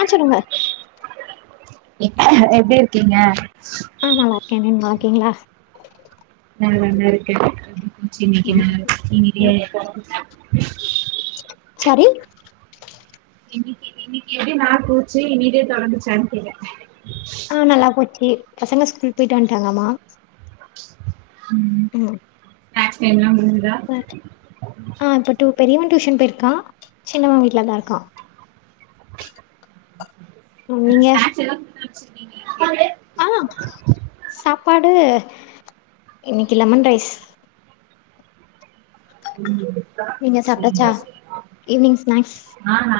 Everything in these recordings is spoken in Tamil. ஆ சொல்லுங்க எப்டி இருக்கீங்க ஆ நல்லா இருக்கே நீங்க நல்லாருக்கீங்ளா நா நல்லா இருக்கே சின்னைக்கு ம் நாள் இன்னைக்கு எ சாரி இன்னைக்கு இன்னைக்கு எப்டி நாள் போச்சு இனிதே தொடங்கிச்சான் கேக்கே உம் ம் நல்லா போச்சு பசங்க ஸ்கூல் போயிட்டு வந்ட்டாங்கம்மா ம் ம் ஹேர் ஸ்டைல்லா முடிஞ்சிதா ஆ இப்ப டூ பெரியவ டியூஷன் போயிருக்கா சின்னவ வீட்லதா இருக்கா ம் நீங்க ான்ச்ச [unintelligible] ஆ சாப்பாடு இன்னைக்கு லெமன் ரைஸ் ம் நீங்க சாப்ட்டச்சா ஈவினிங் ஸ்நக்ஸ் ஆஹா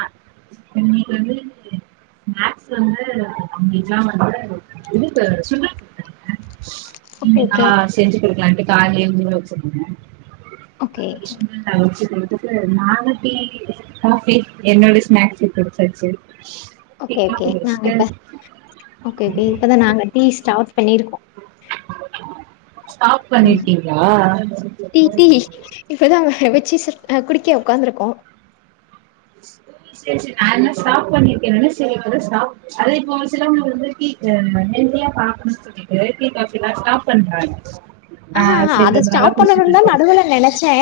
இன்னைக்கு வந்து ஸ்நாக்ஸ் வந்து கம்ப்ளீட்டா வந்து இதுக்கு சுண்டல் குடுத்தேனுங்க ஓகே ஈவ்னிங்கா ஓகே செஞ்சு குடுக்கலான்ட்டு கால்லே ஊர வச்சேனுங்க ஓகே [inaudible] ஒத்துக்க ஒத்துக்க நாளைக்கி காபி இன்னோட ஸ்நாக்ஸ் இருக்குது வச்சாச்சு ஓகே ஓகே நாங்க இப்ப ஒகே ஒகே இப்பதான் நாங்க டீ ஸ்டார்ட் பண்ணிருக்கோ ஸ்டாப் ம் பண்ணிருக்கிங்களா இப்பதான்ங்க வச்சு குடிக்க ஒக்காந்துருக்கோ சரி சரி நான் என்ன ஓகே ஸ்டாப்ண பண்ணிருக்கே ஸ்டாப் அத இப்ப வச்சங்க வந்து [unintelligible] பாக்கணு சொல்லிட்டு டீ காபி ஸ்டாப் பண்றாங்க அ ஆஹ் சரி அத ரொம்ப நாளா ஸ்டாப் குடிச்சிட்டு பண்ணணனு தா இருக்கோம் நடுவுல நெனைச்சே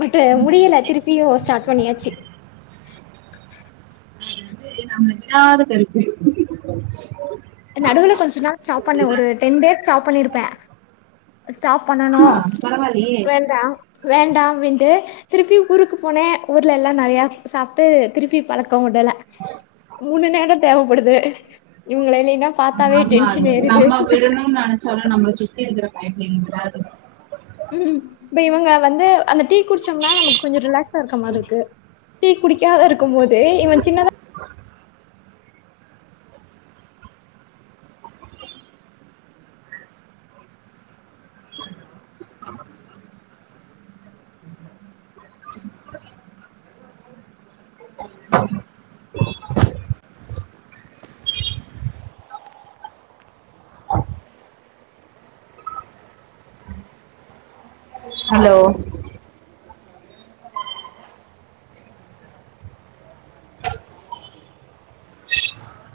பட்டு அது முடியலை திருப்பியு ஸ்டார்ட் பண்ணியாச்சு [inaudible] [unintelligible] நடுவுல கொஞ்சொ நாள் ஸ்டாப் பண்ண ஒரு டென் டேஸ் ஸ்டாப் பண்ணிருப்பே ஸ்டாப் பண்ணணு ஆஹ் பரவாயில்லையே வேண்டாம் வேண்டாம் அப்டின்ட்டு திருப்பி ஊருக்கு போனே ஊர்ல எல்லாம் நறைய சாப்ட்டு திருப்பி பழக்கம் உடல மூணு நேரோ தேவைப்படுது இவங்கள இல்லைன்னா பார்த்தாவே டென்ஷன் ஏருது சொல்ல நம்மளை சுத்திந்திர பயங்கது ம் இப்ப இவங்க வந்து அந்த டீ குடிச்சோம்னா நமக்கு கொஞ்சொ ரிலாக்ஸ் இருக்க மாதிரி இருக்கு டீ குடிக்காது இருக்கு போது இவன் சின்னதா [inaudible] ஆமா அ [inaudible] அ ஹலோ [inaudible]